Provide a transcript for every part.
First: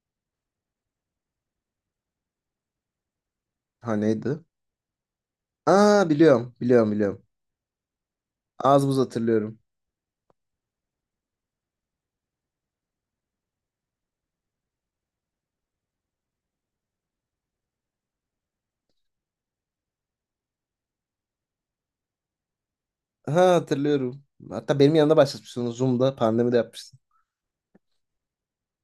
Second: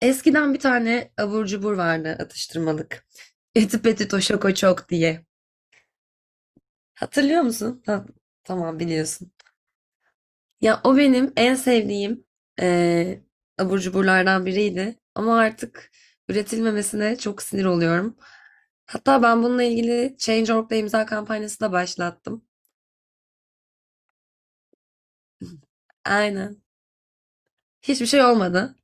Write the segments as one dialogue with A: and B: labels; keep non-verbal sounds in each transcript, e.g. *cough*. A: Eskiden bir tane abur cubur vardı atıştırmalık. *laughs* Eti
B: Ha
A: Petit o
B: neydi?
A: Şoko Çok diye.
B: Aa biliyorum, biliyorum, biliyorum.
A: Hatırlıyor musun? Ha, tamam
B: Az buz
A: biliyorsun.
B: hatırlıyorum.
A: Ya o benim en sevdiğim eee abur cuburlardan biriydi. Ama artık üretilmemesine çok sinir oluyorum. Hatta ben bununla ilgili Change.org'da imza kampanyası da başlattım.
B: Ha hatırlıyorum. Hatta benim yanımda başlatmıştın Zoom'da pandemide
A: Aynen.
B: yapmıştın.
A: Hiçbir şey olmadı.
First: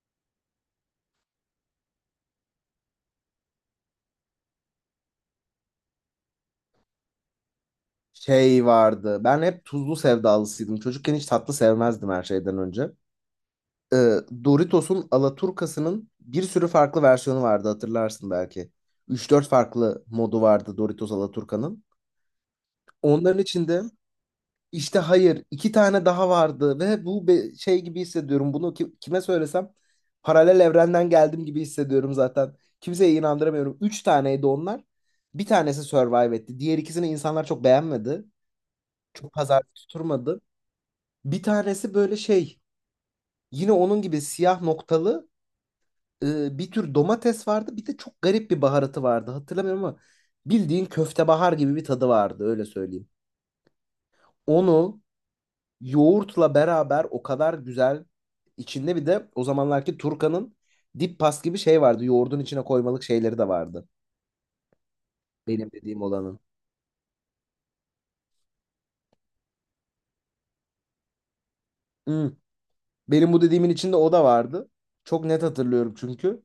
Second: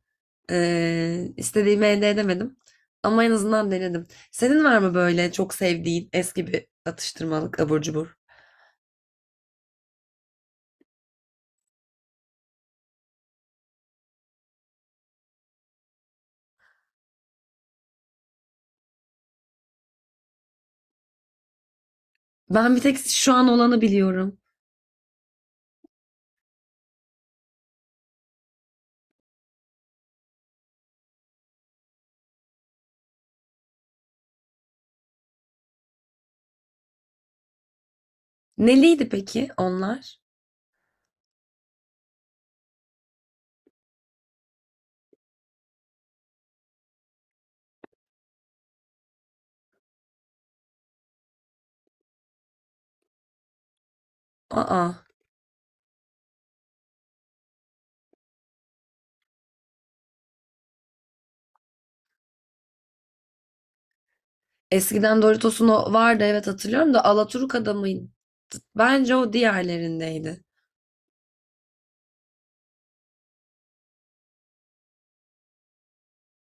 A: İstediğimi elde edemedim. Ama en azından denedim. Senin var mı böyle çok sevdiğin eski bir atıştırmalık abur cubur?
B: Şey vardı. Ben hep tuzlu sevdalısıydım. Çocukken hiç tatlı sevmezdim her şeyden önce. Ee, Doritos'un Alaturkası'nın bir sürü farklı versiyonu vardı, hatırlarsın belki. Üç dört farklı modu vardı Doritos Alaturka'nın.
A: Ben bir tek şu
B: Onların
A: an olanı
B: içinde.
A: biliyorum.
B: İşte hayır, iki tane daha vardı ve bu şey gibi hissediyorum. Bunu kime söylesem paralel evrenden geldim gibi hissediyorum zaten. Kimseye inandıramıyorum. Üç taneydi onlar. Bir tanesi survive etti. Diğer ikisini insanlar çok beğenmedi.
A: Neliydi
B: Çok
A: peki
B: pazar
A: onlar?
B: tutturmadı. Bir tanesi böyle şey, yine onun gibi siyah noktalı, bir tür domates vardı. Bir de çok garip bir baharatı vardı. Hatırlamıyorum ama bildiğin köftebahar gibi bir tadı vardı, öyle söyleyeyim.
A: Aa.
B: Onu yoğurtla beraber o kadar güzel, içinde bir de o zamanlarki Turkan'ın dip pas gibi şey vardı. Yoğurdun içine koymalık şeyleri de vardı.
A: Eskiden Doritos'un
B: Benim
A: o
B: dediğim
A: vardı,
B: olanın.
A: evet, hatırlıyorum da Alaturka'da mıydı? Bence o diğerlerindeydi.
B: Hmm. Benim bu dediğimin içinde o da vardı. Çok net hatırlıyorum çünkü.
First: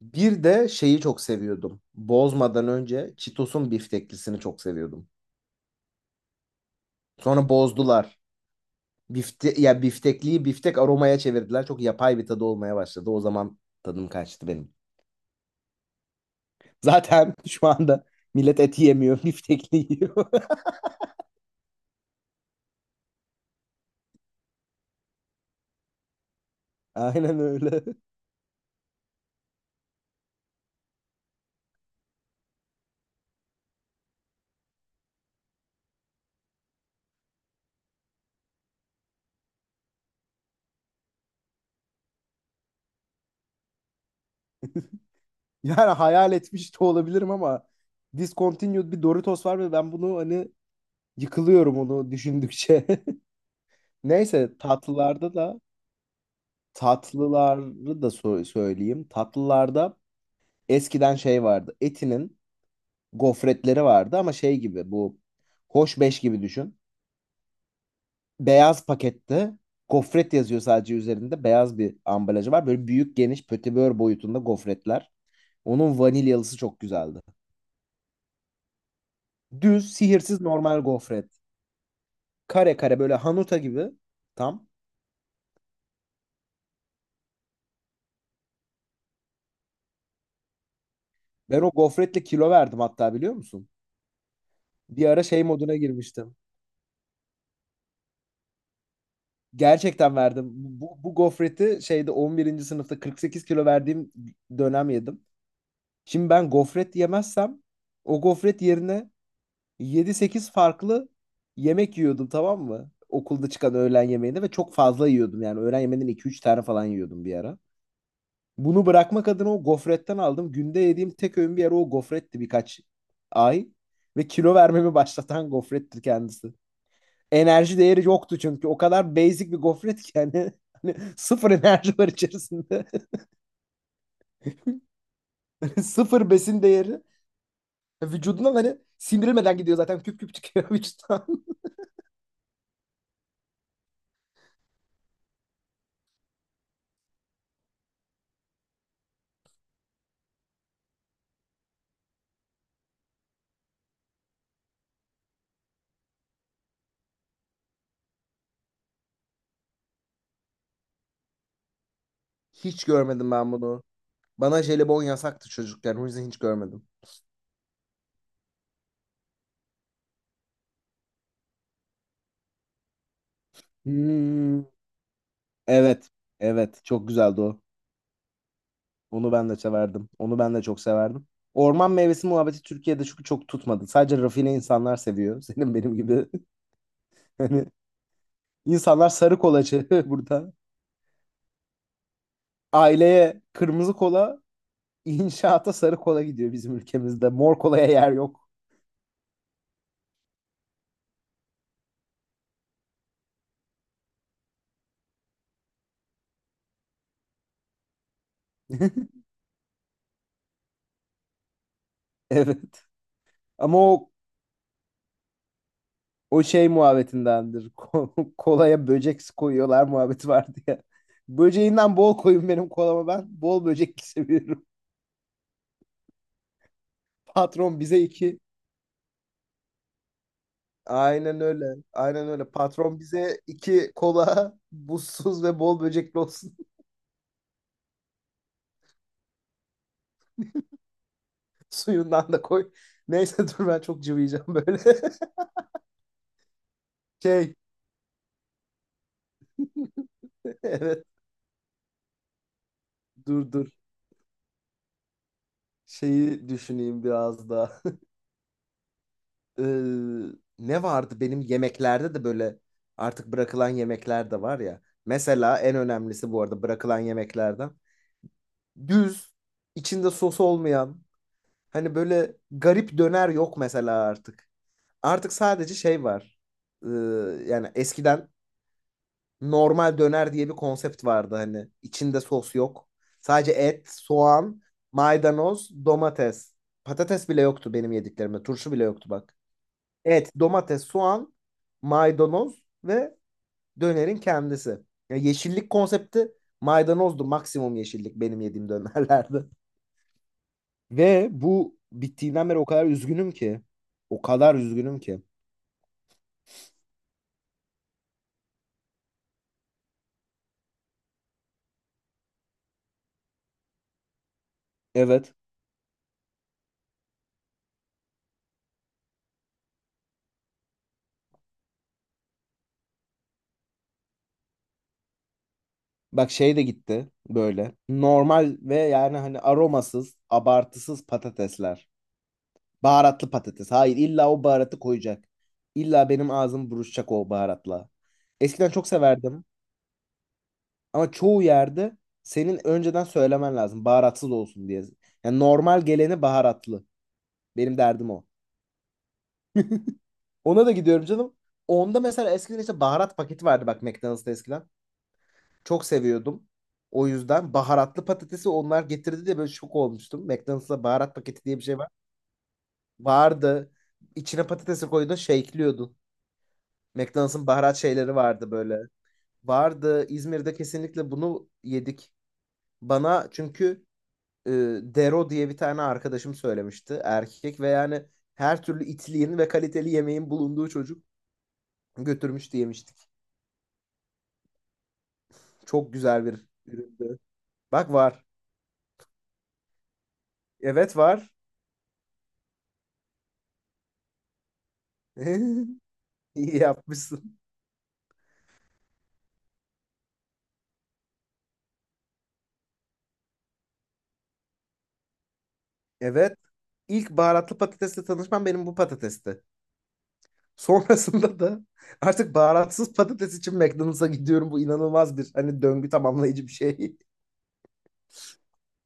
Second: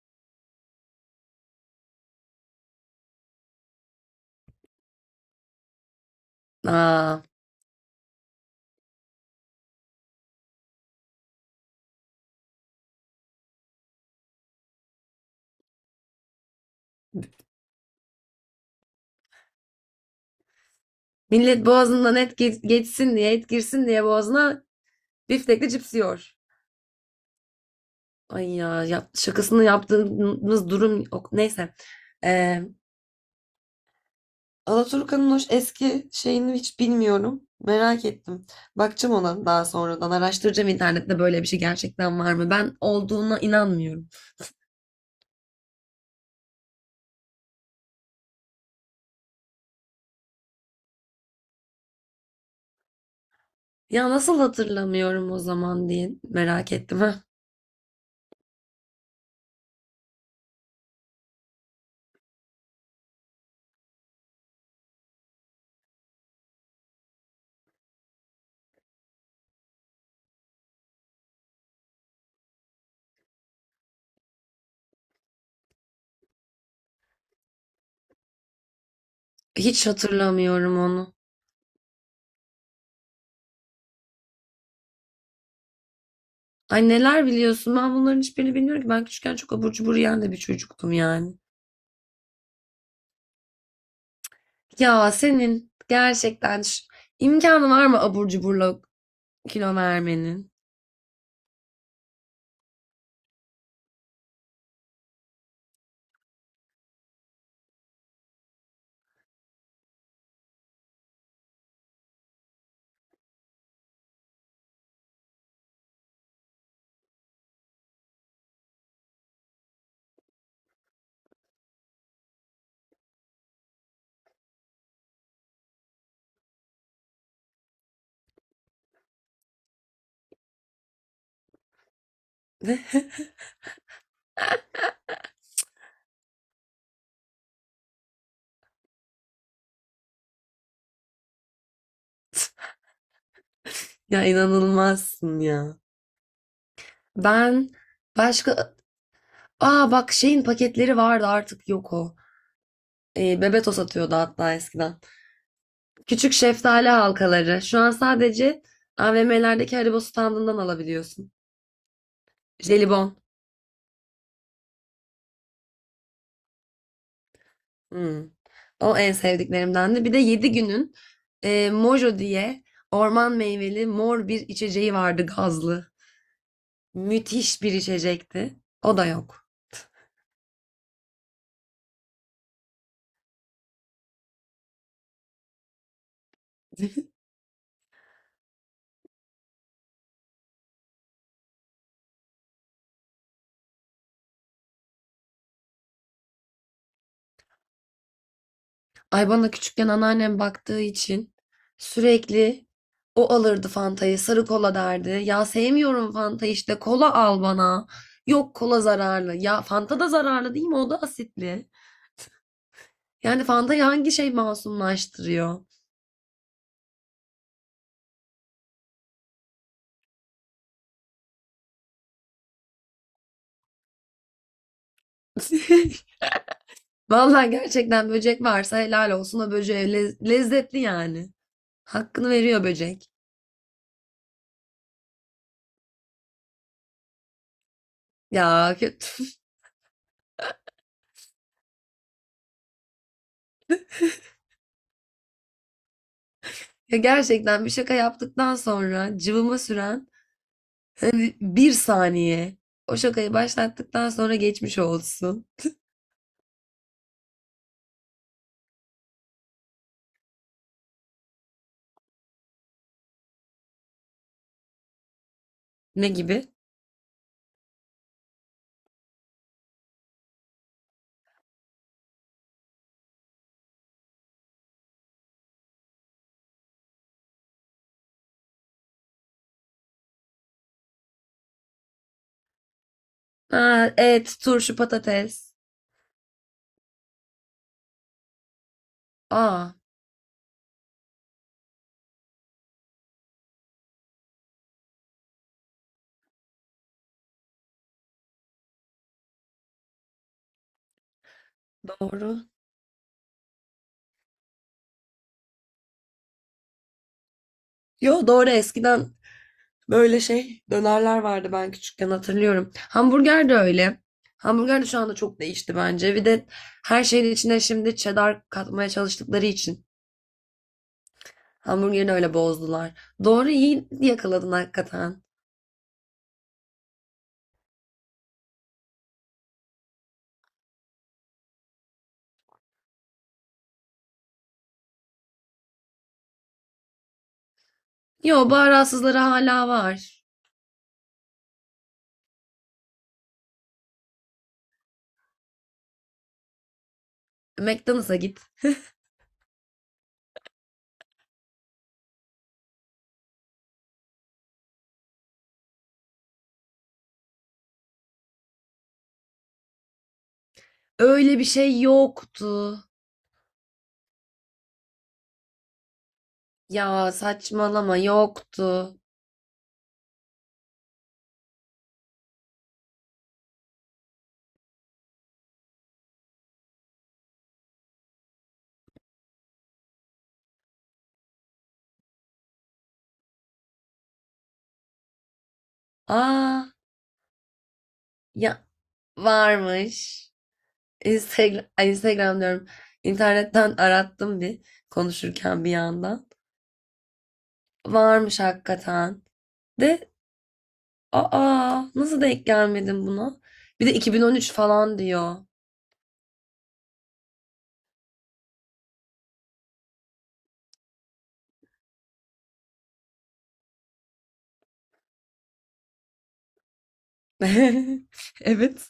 B: Bir de şeyi çok seviyordum. Bozmadan önce Cheetos'un bifteklisini çok seviyordum.
A: Aa,
B: Sonra bozdular. Ya biftekliyi biftek aromaya çevirdiler. Çok yapay bir tadı olmaya başladı. O zaman tadım kaçtı benim. Zaten *laughs* şu anda millet et yemiyor, biftekli yiyor. *laughs*
A: millet boğazından et geçsin diye, et girsin diye boğazına biftekli cips yiyor.
B: Aynen öyle. *laughs*
A: Ay ya, şakasını yaptığımız durum yok. Neyse. Ee, Alaturka'nın o eski şeyini hiç bilmiyorum. Merak ettim. Bakacağım ona daha sonradan. Araştıracağım internette, böyle bir şey gerçekten var mı? Ben olduğuna inanmıyorum.
B: Yani hayal etmiş de olabilirim ama discontinued bir Doritos var ve ben bunu, hani, yıkılıyorum onu düşündükçe. *laughs*
A: Ya nasıl
B: Neyse,
A: hatırlamıyorum
B: tatlılarda
A: o
B: da
A: zaman diye merak ettim, ha.
B: tatlıları da söyleyeyim. Tatlılarda eskiden şey vardı. Eti'nin gofretleri vardı ama şey gibi, bu Hoş Beş gibi düşün. Beyaz pakette gofret yazıyor sadece üzerinde. Beyaz bir ambalajı var. Böyle büyük geniş pötibör boyutunda gofretler. Onun vanilyalısı çok güzeldi.
A: Hiç
B: Düz, sihirsiz
A: hatırlamıyorum
B: normal
A: onu.
B: gofret. Kare kare, böyle hanuta gibi. Tam.
A: Ay, neler biliyorsun? Ben bunların hiçbirini bilmiyorum ki. Ben küçükken çok abur cubur yiyen de bir çocuktum yani.
B: Ben o gofretle kilo verdim hatta, biliyor musun? Bir
A: Ya
B: ara şey
A: senin
B: moduna girmiştim.
A: gerçekten imkanı var mı abur cuburla kilo
B: Gerçekten verdim.
A: vermenin?
B: Bu gofreti şeyde 11'inci sınıfta 48 kilo verdiğim dönem yedim. Şimdi ben gofret yemezsem, o gofret yerine yedi sekiz farklı yemek yiyordum, tamam mı? Okulda çıkan öğlen yemeğinde ve çok fazla yiyordum yani. Öğlen yemeğinden iki üç tane falan yiyordum bir ara. Bunu bırakmak adına o gofretten aldım. Günde yediğim tek öğün bir ara o gofretti, birkaç ay. Ve kilo vermemi başlatan gofrettir kendisi. Enerji değeri yoktu çünkü. O kadar basic bir gofret ki yani. *laughs* Hani sıfır enerji var içerisinde.
A: *laughs*
B: *laughs* Sıfır besin değeri. E, Vücudundan hani sindirilmeden gidiyor zaten. Küp küp çıkıyor vücuttan. *laughs*
A: Ya inanılmazsın ya. Ben başka... Aa bak, şeyin paketleri vardı, artık yok o. E, Bebeto satıyordu hatta eskiden. Küçük şeftali halkaları. Şu an sadece AVM'lerdeki Haribo standından alabiliyorsun.
B: Hiç
A: Jelibon.
B: görmedim ben bunu. Bana jelibon yasaktı çocukken. O yüzden hiç görmedim.
A: Hmm. O en sevdiklerimdendi. Bir de 7 günün Mojo diye orman meyveli mor bir
B: Hmm,
A: içeceği vardı, gazlı.
B: evet. Evet. Çok güzeldi o.
A: Müthiş bir içecekti. O da
B: Onu
A: yok.
B: ben de severdim. Onu ben de çok severdim. Orman meyvesi muhabbeti Türkiye'de çünkü çok tutmadı. Sadece rafine insanlar seviyor. *laughs* Senin benim gibi. *laughs* Hani insanlar sarı kolacı *laughs* burada. Aileye kırmızı kola, inşaata sarı kola gidiyor bizim ülkemizde. Mor kolaya yer yok.
A: Ay, bana küçükken anneannem baktığı için sürekli o alırdı Fanta'yı, sarı kola derdi. Ya sevmiyorum Fanta, işte kola al bana. Yok, kola
B: *laughs*
A: zararlı. Ya Fanta da zararlı değil mi? O da asitli.
B: Evet.
A: Yani Fanta'yı
B: Ama
A: hangi
B: o
A: şey masumlaştırıyor?
B: o şey muhabbetindendir. *laughs* Kolaya böcek koyuyorlar muhabbeti vardı ya. Böceğinden bol koyun benim kolama ben. Bol böcekli *laughs* seviyorum.
A: *laughs* Vallahi
B: Patron bize
A: gerçekten böcek
B: iki
A: varsa helal olsun o böceğe, lezzetli yani.
B: Aynen öyle.
A: Hakkını
B: Aynen öyle.
A: veriyor
B: Patron
A: böcek.
B: bize iki kola *laughs* buzsuz ve bol böcekli olsun.
A: Ya kötü. *laughs*
B: *laughs* Suyundan da koy. Neyse, dur, ben çok cıvıyacağım böyle. *laughs*
A: Ya
B: Şey
A: gerçekten bir şaka yaptıktan sonra cıvıma süren
B: *laughs* evet,
A: bir saniye. O şakayı
B: dur dur.
A: başlattıktan sonra geçmiş olsun.
B: Şeyi düşüneyim biraz daha. *laughs* Ee, ne vardı benim yemeklerde de? Böyle artık bırakılan yemekler de var ya. Mesela en
A: Ne
B: önemlisi
A: gibi?
B: bu arada bırakılan yemeklerden. Düz, içinde sos olmayan, hani böyle garip döner yok mesela artık. Artık sadece şey var. Ee, yani eskiden normal döner diye bir konsept vardı hani. İçinde sos yok. Sadece
A: Ha,
B: et,
A: et,
B: soğan,
A: turşu, patates.
B: maydanoz, domates. Patates bile yoktu benim yediklerimde. Turşu bile yoktu bak.
A: Aa,
B: Et, domates, soğan, maydanoz ve dönerin kendisi. Ya, yeşillik konsepti maydanozdu. Maksimum yeşillik benim yediğim dönerlerde. *laughs* Ve bu
A: doğru.
B: bittiğinden beri o kadar üzgünüm ki. O kadar üzgünüm ki.
A: Yo doğru, eskiden böyle şey dönerler vardı ben küçükken, hatırlıyorum. Hamburger de öyle. Hamburger de şu anda
B: Evet.
A: çok değişti bence. Bir de her şeyin içine şimdi cheddar katmaya çalıştıkları için hamburgeri öyle bozdular. Doğru, iyi yakaladın hakikaten.
B: Bak, şey de gitti böyle. Normal ve yani hani aromasız, abartısız patatesler. Baharatlı patates. Hayır, illa o baharatı koyacak. İlla benim ağzım buruşacak o baharatla.
A: Yo,
B: Eskiden çok
A: baharatsızları
B: severdim
A: hala var.
B: ama çoğu yerde senin önceden söylemen lazım baharatsız olsun diye. Yani normal geleni baharatlı. Benim derdim
A: McDonald's'a
B: o.
A: git.
B: Ona da gidiyorum canım. Onda mesela eskiden işte baharat paketi vardı bak, McDonald's'ta eskiden. Çok seviyordum. O yüzden baharatlı patatesi onlar getirdi de böyle şok olmuştum. McDonald's'ta baharat
A: Öyle bir
B: paketi diye bir
A: şey
B: şey var.
A: yoktu.
B: Vardı. İçine patatesi koydu, shake'liyordun.
A: Ya
B: McDonald's'ın baharat
A: saçmalama,
B: şeyleri vardı böyle.
A: yoktu.
B: Vardı. İzmir'de kesinlikle bunu yedik. Bana çünkü, e, Dero diye bir tane arkadaşım söylemişti. Erkek ve yani her türlü itliğin ve kaliteli yemeğin bulunduğu çocuk götürmüştü, yemiştik. Çok güzel bir
A: Aa
B: üründü. Bak, var.
A: ya, varmış.
B: Evet var.
A: Instagram, ay, Instagram diyorum. İnternetten arattım bir, konuşurken bir
B: *laughs*
A: yandan.
B: İyi yapmışsın.
A: Varmış hakikaten. De aa, nasıl denk gelmedim buna? Bir de 2013 falan diyor.
B: Evet. İlk baharatlı patatesle tanışmam benim bu patatesti. Sonrasında da artık baharatsız patates için McDonald's'a gidiyorum. Bu inanılmaz bir, hani, döngü tamamlayıcı bir şey.
A: *laughs* Evet.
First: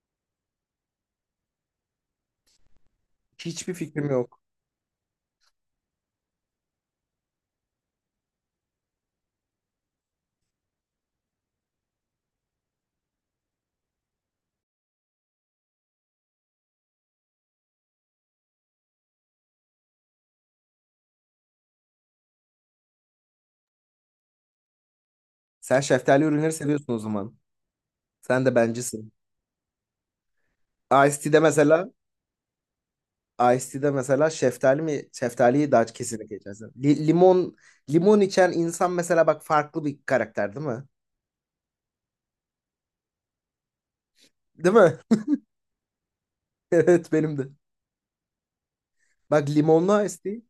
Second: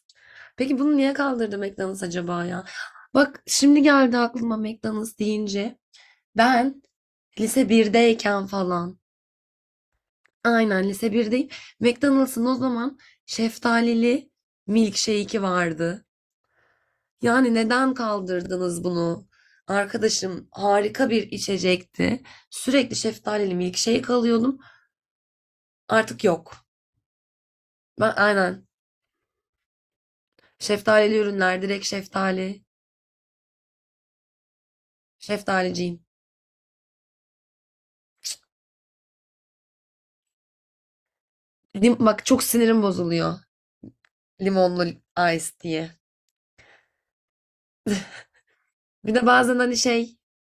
A: Peki bunu niye kaldırdı McDonald's acaba ya? Bak,
B: Hiçbir
A: şimdi
B: fikrim
A: geldi
B: yok.
A: aklıma McDonald's deyince. Ben lise birdeyken falan, aynen, lise 1'deyim. McDonald's'ın o zaman şeftalili milkshake'i vardı. Yani neden kaldırdınız bunu? Arkadaşım, harika bir içecekti. Sürekli şeftalili milkshake alıyordum.
B: Sen
A: Artık
B: şeftali ürünleri
A: yok.
B: seviyorsun o zaman.
A: Ben
B: Sen de
A: aynen
B: bencisin.
A: şeftalili
B: Iced Tea'de
A: ürünler, direkt
B: mesela
A: şeftali.
B: Iced Tea'de mesela şeftali mi şeftaliyi daha
A: Şeftaliciyim.
B: kesinlikle içersin. Limon içen insan mesela, bak, farklı bir karakter değil mi?
A: Lim- bak, çok sinirim bozuluyor.
B: Değil mi? *laughs*
A: Limonlu ice diye.
B: Evet, benim de.
A: Bir de
B: Bak,
A: bazen hani
B: limonlu
A: şey,
B: Iced Tea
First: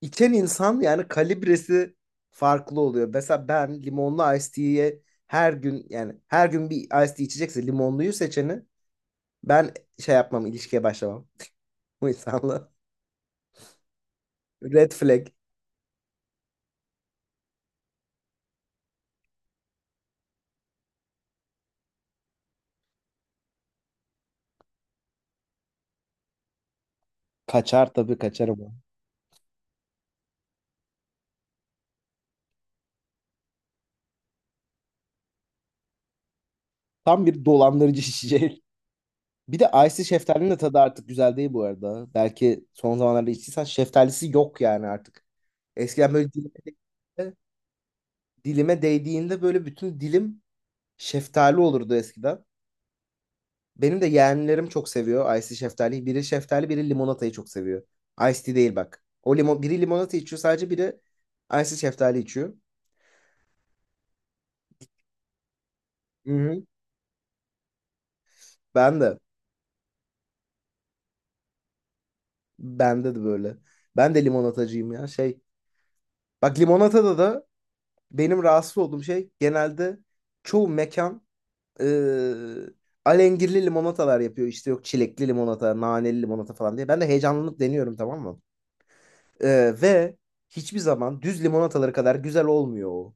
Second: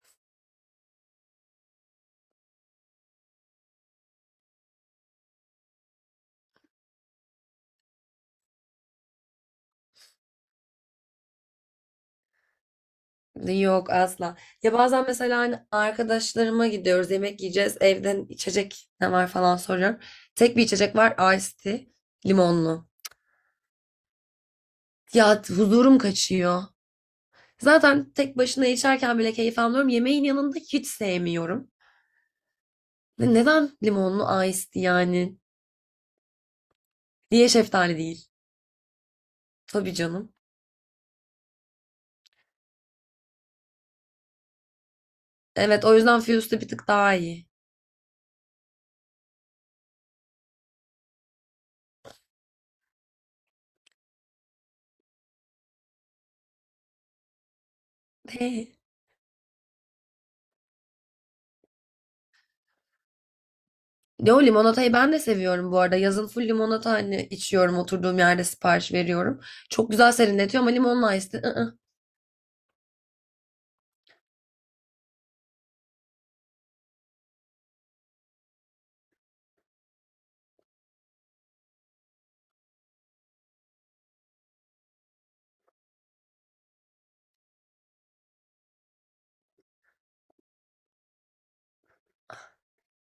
B: İçen insan yani kalibresi farklı oluyor. Mesela ben limonlu iced tea'ye her gün, yani her gün bir iced tea içecekse limonluyu seçeni ben şey yapmam, ilişkiye başlamam. Bu insanla.
A: yok asla.
B: *laughs*
A: Ya
B: Red
A: bazen
B: flag.
A: mesela hani arkadaşlarıma gidiyoruz, yemek yiyeceğiz, evden içecek ne var falan soruyorum. Tek bir içecek var, iced tea limonlu. Ya huzurum kaçıyor.
B: Kaçar
A: Zaten
B: tabii,
A: tek
B: kaçarım
A: başına
B: ben.
A: içerken bile keyif almıyorum. Yemeğin yanında hiç sevmiyorum. Neden limonlu iced tea yani?
B: Tam bir
A: Niye şeftali
B: dolandırıcı *laughs*
A: değil?
B: içecek. Bir de
A: Tabii
B: Icy
A: canım.
B: şeftalinin de tadı artık güzel değil bu arada. Belki son zamanlarda içtiysen, şeftalisi yok yani artık.
A: Evet, o
B: Eskiden
A: yüzden
B: böyle dilime,
A: Fuse'da bir tık daha iyi.
B: dilime değdiğinde böyle bütün dilim şeftali olurdu eskiden. Benim de yeğenlerim çok seviyor Icy şeftaliyi. Biri şeftali, biri limonatayı çok seviyor. Ice tea değil
A: *laughs*
B: bak. O limon, biri limonata içiyor sadece, biri Icy şeftali içiyor.
A: Yo, limonatayı ben de seviyorum bu arada. Yazın
B: Hı
A: full
B: hı.
A: limonata hani içiyorum, oturduğum yerde sipariş
B: Ben de.
A: veriyorum. Çok güzel serinletiyor ama limonla ice tea, ı-ı.
B: Bende de böyle. Ben de limonatacıyım ya. Bak, limonatada da benim rahatsız olduğum şey genelde, çoğu mekan eee alengirli limonatalar yapıyor. İşte yok çilekli limonata, naneli limonata falan diye. Ben de heyecanlanıp deniyorum, tamam mı? Ve hiçbir zaman düz limonataları kadar güzel olmuyor o.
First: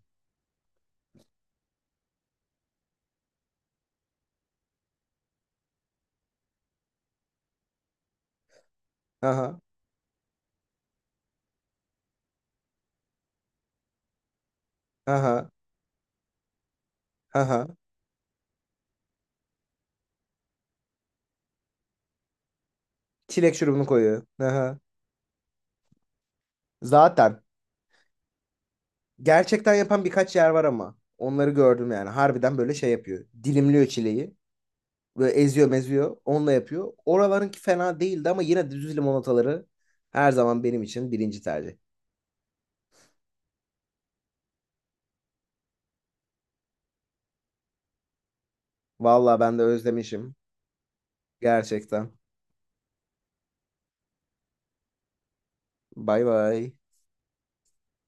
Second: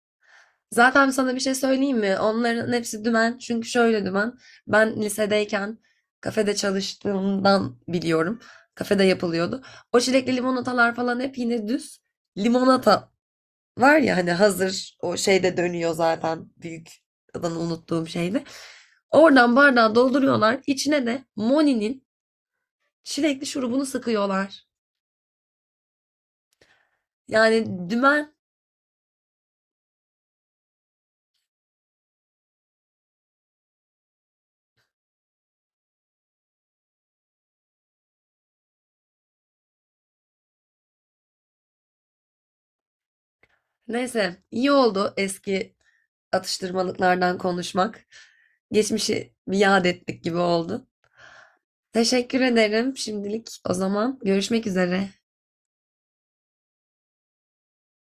A: Zaten sana bir şey söyleyeyim mi? Onların hepsi dümen. Çünkü şöyle dümen. Ben lisedeyken kafede çalıştığımdan biliyorum. Kafede
B: Aha.
A: yapılıyordu. O çilekli limonatalar falan hep yine düz. Limonata var ya hani, hazır o
B: Aha,
A: şeyde dönüyor zaten. Büyük, adını
B: aha.
A: unuttuğum şeyde. Oradan bardağı dolduruyorlar. İçine de Moni'nin çilekli
B: Çilek
A: şurubunu
B: şurubunu koyuyor.
A: sıkıyorlar.
B: Aha. Zaten.
A: Yani dümen.
B: Gerçekten yapan birkaç yer var ama. Onları gördüm yani. Harbiden böyle şey yapıyor. Dilimliyor çileği. Böyle eziyor meziyor. Onunla yapıyor. Oralarınki fena değildi ama yine düz limonataları her zaman benim için birinci tercih.
A: Neyse, iyi oldu eski atıştırmalıklardan konuşmak. Geçmişi
B: Vallahi
A: bir
B: ben de
A: yad ettik
B: özlemişim.
A: gibi oldu.
B: Gerçekten.
A: Teşekkür ederim şimdilik. O zaman görüşmek üzere.
B: Bay bay.